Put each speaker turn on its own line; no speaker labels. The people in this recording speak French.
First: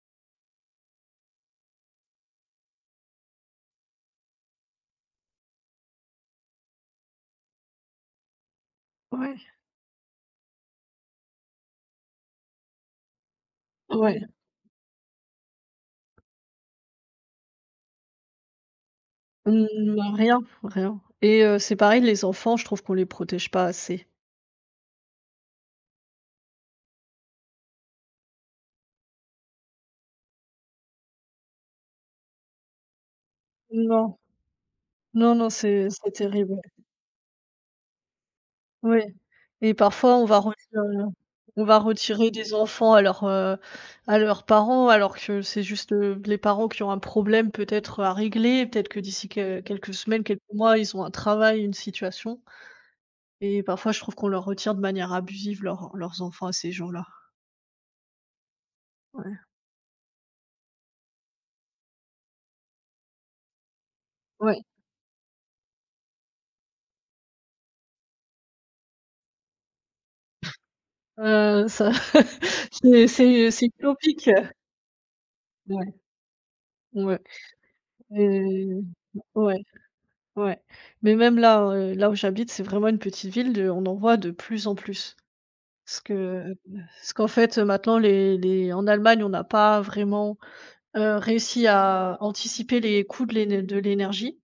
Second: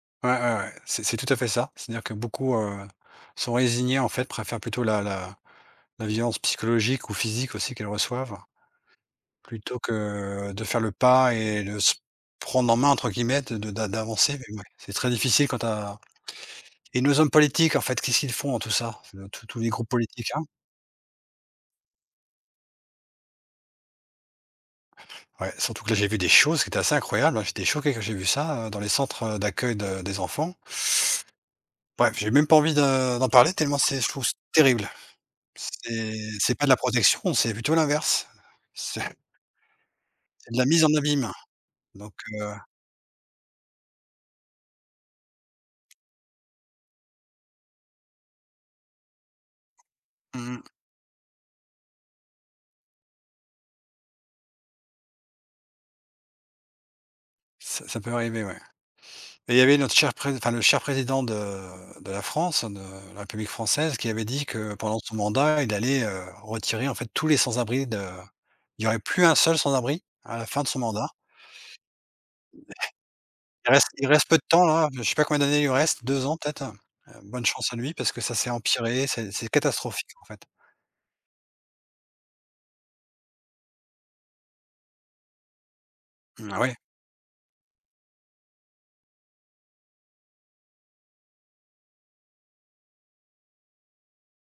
Ouais, ouais, ouais, c'est c'est tout à fait ça. C'est-à-dire que beaucoup, heu, sont résignées, en fait, préfèrent plutôt la la la violence psychologique ou physique, aussi, qu'elles reçoivent
Ouais.
plutôt que, de faire le pas et le se prendre en main, entre guillemets, de de d'a
Ouais.
d'avancer mais ouais, c'est très difficile quand tu as et nos hommes politiques, en fait, qu'est-ce qu'ils font en tout ça, heu, tous tous les groupes
Mmh, bah,
politiques,
rien,
hein?
rien et heu, c'est pareil les enfants, je trouve qu'on les protège pas assez.
Ouais, surtout que là, j'ai vu des choses qui étaient assez incroyables, hein. J'étais choqué quand j'ai vu ça, heu, dans les centres, heu, d'accueil de des enfants. Bref, j'ai même pas envie de d'en parler tellement c'est je
Non,
trouve ça terrible.
non, non, c'est c'est
C'est
terrible,
c'est
ouais.
pas de la protection, c'est plutôt l'inverse. C'est
Ouais et parfois on va
c'est de la
reti heu,
mise en abîme,
on va
donc
retirer
heu
des enfants à leurs, heu à leurs parents alors que c'est juste, heu, les parents qui ont un problème peut-être à régler, peut-être que d'ici qu quelques semaines, quelques
Mmh mh.
mois, ils ont un travail, une situation et parfois je trouve qu'on leur retire, de manière abusive, leurs leurs enfants à ces gens-là.
Ça ça peut arriver, ouais.
Ouais.
Mais, il y avait notre cher Pré enfin, le cher Président de de la France, de la République française, qui avait dit
Ouais.
que pendant son mandat, il allait, heu, retirer, en fait, tous les sans-abris de il y aurait plus un seul sans-abri à la fin de son mandat.
Heu, ça. C'est c'est c'est
Il reste il
utopique,
reste peu de
heu.
temps, hein, je sais pas combien d'années il lui
Ouais.
reste, 2 ans peut-être. Heu,
Ouais.
bonne chance à lui parce que ça s'est
Heu.
empiré, c'est c'est
Ouais.
catastrophique, en fait.
Ouais, mais même, là, heu, là où j'habite, c'est vraiment une petite ville de on en voit de plus en plus. Ce
Mmh,
que
ah, ouais.
ce qu'en fait maintenant, les les en Allemagne, on n'a pas vraiment, heu, réussi à anticiper les coûts de l'én de l'énergie.